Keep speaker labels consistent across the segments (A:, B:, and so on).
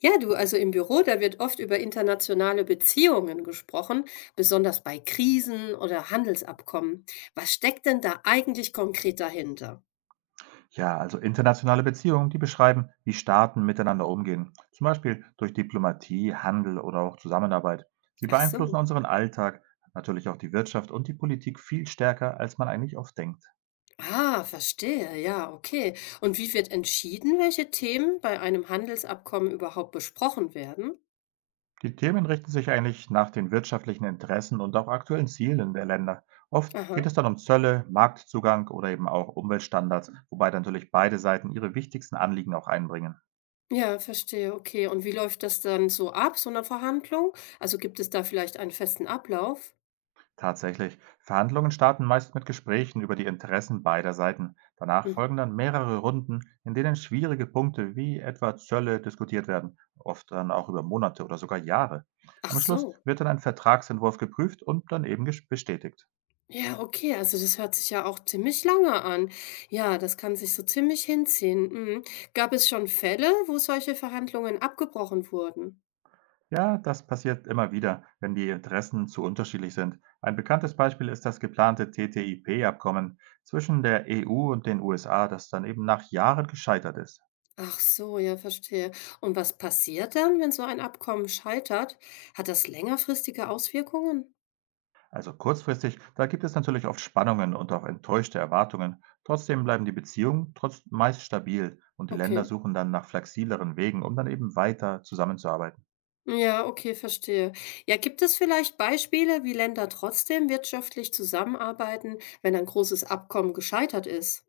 A: Ja, du, also im Büro, da wird oft über internationale Beziehungen gesprochen, besonders bei Krisen oder Handelsabkommen. Was steckt denn da eigentlich konkret dahinter?
B: Ja, also internationale Beziehungen, die beschreiben, wie Staaten miteinander umgehen, zum Beispiel durch Diplomatie, Handel oder auch Zusammenarbeit. Sie
A: Ach
B: beeinflussen
A: so.
B: unseren Alltag, natürlich auch die Wirtschaft und die Politik viel stärker, als man eigentlich oft denkt.
A: Ah, verstehe. Ja, okay. Und wie wird entschieden, welche Themen bei einem Handelsabkommen überhaupt besprochen werden?
B: Die Themen richten sich eigentlich nach den wirtschaftlichen Interessen und auch aktuellen Zielen der Länder. Oft geht
A: Aha.
B: es dann um Zölle, Marktzugang oder eben auch Umweltstandards, wobei dann natürlich beide Seiten ihre wichtigsten Anliegen auch einbringen.
A: Ja, verstehe. Okay. Und wie läuft das dann so ab, so eine Verhandlung? Also gibt es da vielleicht einen festen Ablauf?
B: Tatsächlich. Verhandlungen starten meist mit Gesprächen über die Interessen beider Seiten. Danach
A: Hm.
B: folgen dann mehrere Runden, in denen schwierige Punkte wie etwa Zölle diskutiert werden, oft dann auch über Monate oder sogar Jahre.
A: Ach
B: Am Schluss
A: so.
B: wird dann ein Vertragsentwurf geprüft und dann eben bestätigt.
A: Ja, okay, also das hört sich ja auch ziemlich lange an. Ja, das kann sich so ziemlich hinziehen. Mhm. Gab es schon Fälle, wo solche Verhandlungen abgebrochen wurden?
B: Ja, das passiert immer wieder, wenn die Interessen zu unterschiedlich sind. Ein bekanntes Beispiel ist das geplante TTIP-Abkommen zwischen der EU und den USA, das dann eben nach Jahren gescheitert ist.
A: Ach so, ja, verstehe. Und was passiert dann, wenn so ein Abkommen scheitert? Hat das längerfristige Auswirkungen?
B: Also kurzfristig, da gibt es natürlich oft Spannungen und auch enttäuschte Erwartungen. Trotzdem bleiben die Beziehungen trotz meist stabil und die Länder
A: Okay.
B: suchen dann nach flexibleren Wegen, um dann eben weiter zusammenzuarbeiten.
A: Ja, okay, verstehe. Ja, gibt es vielleicht Beispiele, wie Länder trotzdem wirtschaftlich zusammenarbeiten, wenn ein großes Abkommen gescheitert ist?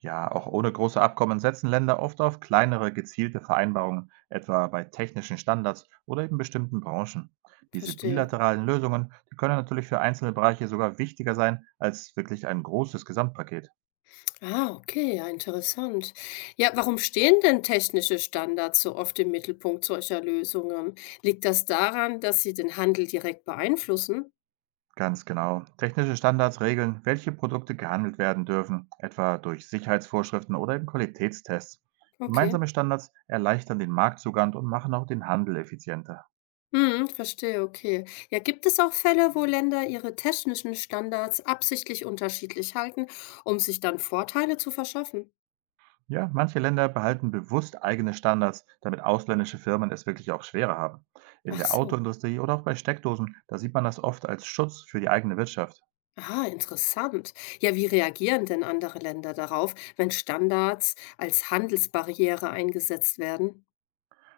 B: Ja, auch ohne große Abkommen setzen Länder oft auf kleinere gezielte Vereinbarungen, etwa bei technischen Standards oder eben bestimmten Branchen. Diese
A: Verstehe.
B: bilateralen Lösungen, die können natürlich für einzelne Bereiche sogar wichtiger sein als wirklich ein großes Gesamtpaket.
A: Ah, okay, ja, interessant. Ja, warum stehen denn technische Standards so oft im Mittelpunkt solcher Lösungen? Liegt das daran, dass sie den Handel direkt beeinflussen?
B: Ganz genau. Technische Standards regeln, welche Produkte gehandelt werden dürfen, etwa durch Sicherheitsvorschriften oder eben Qualitätstests.
A: Okay.
B: Gemeinsame Standards erleichtern den Marktzugang und machen auch den Handel effizienter.
A: Hm, verstehe, okay. Ja, gibt es auch Fälle, wo Länder ihre technischen Standards absichtlich unterschiedlich halten, um sich dann Vorteile zu verschaffen?
B: Ja, manche Länder behalten bewusst eigene Standards, damit ausländische Firmen es wirklich auch schwerer haben. In
A: Ach
B: der
A: so.
B: Autoindustrie oder auch bei Steckdosen, da sieht man das oft als Schutz für die eigene Wirtschaft.
A: Ah, interessant. Ja, wie reagieren denn andere Länder darauf, wenn Standards als Handelsbarriere eingesetzt werden?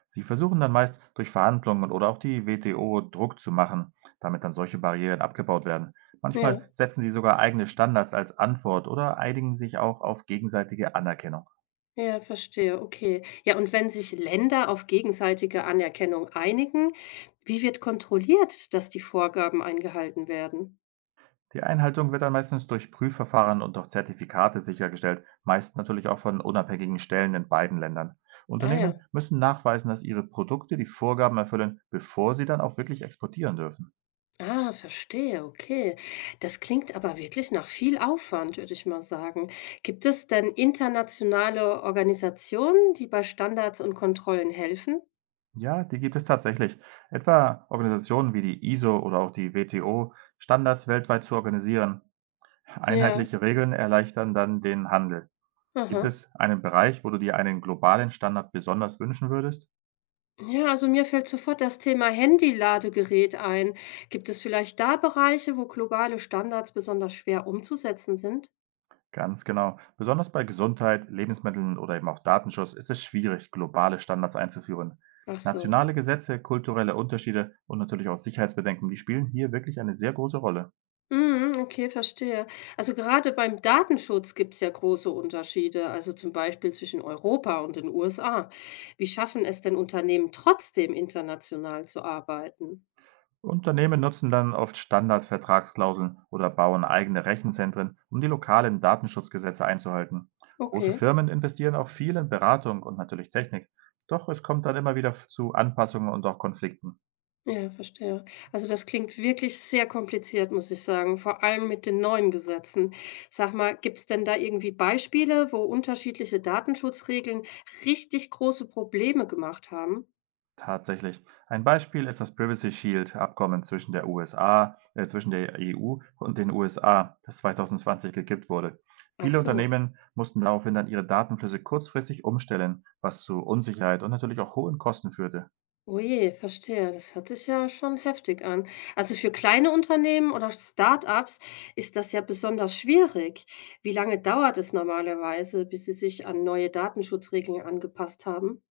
B: Sie versuchen dann meist durch Verhandlungen oder auch die WTO Druck zu machen, damit dann solche Barrieren abgebaut werden. Manchmal
A: Ja.
B: setzen sie sogar eigene Standards als Antwort oder einigen sich auch auf gegenseitige Anerkennung.
A: Ja, verstehe, okay. Ja, und wenn sich Länder auf gegenseitige Anerkennung einigen, wie wird kontrolliert, dass die Vorgaben eingehalten werden?
B: Die Einhaltung wird dann meistens durch Prüfverfahren und auch Zertifikate sichergestellt, meist natürlich auch von unabhängigen Stellen in beiden Ländern.
A: Ah ja,
B: Unternehmen müssen nachweisen, dass ihre Produkte die Vorgaben erfüllen, bevor sie dann auch wirklich exportieren dürfen.
A: ah, verstehe, okay. Das klingt aber wirklich nach viel Aufwand, würde ich mal sagen. Gibt es denn internationale Organisationen, die bei Standards und Kontrollen helfen?
B: Ja, die gibt es tatsächlich. Etwa Organisationen wie die ISO oder auch die WTO, Standards weltweit zu organisieren.
A: Ja,
B: Einheitliche Regeln erleichtern dann den Handel. Gibt
A: aha.
B: es einen Bereich, wo du dir einen globalen Standard besonders wünschen würdest?
A: Ja, also mir fällt sofort das Thema Handy-Ladegerät ein. Gibt es vielleicht da Bereiche, wo globale Standards besonders schwer umzusetzen sind?
B: Ganz genau. Besonders bei Gesundheit, Lebensmitteln oder eben auch Datenschutz ist es schwierig, globale Standards einzuführen.
A: Ach so.
B: Nationale Gesetze, kulturelle Unterschiede und natürlich auch Sicherheitsbedenken, die spielen hier wirklich eine sehr große Rolle.
A: Mhm, okay, verstehe. Also gerade beim Datenschutz gibt es ja große Unterschiede, also zum Beispiel zwischen Europa und den USA. Wie schaffen es denn Unternehmen trotzdem international zu arbeiten?
B: Unternehmen nutzen dann oft Standardvertragsklauseln oder bauen eigene Rechenzentren, um die lokalen Datenschutzgesetze einzuhalten. Große
A: Okay.
B: Firmen investieren auch viel in Beratung und natürlich Technik. Doch es kommt dann immer wieder zu Anpassungen und auch Konflikten.
A: Ja, verstehe. Also das klingt wirklich sehr kompliziert, muss ich sagen, vor allem mit den neuen Gesetzen. Sag mal, gibt es denn da irgendwie Beispiele, wo unterschiedliche Datenschutzregeln richtig große Probleme gemacht haben?
B: Tatsächlich. Ein Beispiel ist das Privacy Shield Abkommen zwischen der zwischen der EU und den USA, das 2020 gekippt wurde.
A: Ach
B: Viele
A: so.
B: Unternehmen mussten daraufhin dann ihre Datenflüsse kurzfristig umstellen, was zu Unsicherheit und natürlich auch hohen Kosten führte.
A: Oh je, verstehe. Das hört sich ja schon heftig an. Also für kleine Unternehmen oder Start-ups ist das ja besonders schwierig. Wie lange dauert es normalerweise, bis sie sich an neue Datenschutzregeln angepasst haben?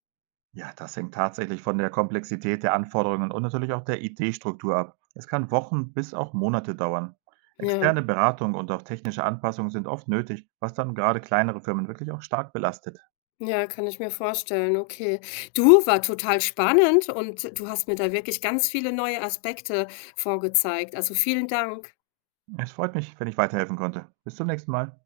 B: Ja, das hängt tatsächlich von der Komplexität der Anforderungen und natürlich auch der IT-Struktur ab. Es kann Wochen bis auch Monate dauern.
A: Ja.
B: Externe Beratung und auch technische Anpassungen sind oft nötig, was dann gerade kleinere Firmen wirklich auch stark belastet.
A: Ja, kann ich mir vorstellen, okay. Du, war total spannend und du hast mir da wirklich ganz viele neue Aspekte vorgezeigt. Also vielen Dank.
B: Es freut mich, wenn ich weiterhelfen konnte. Bis zum nächsten Mal.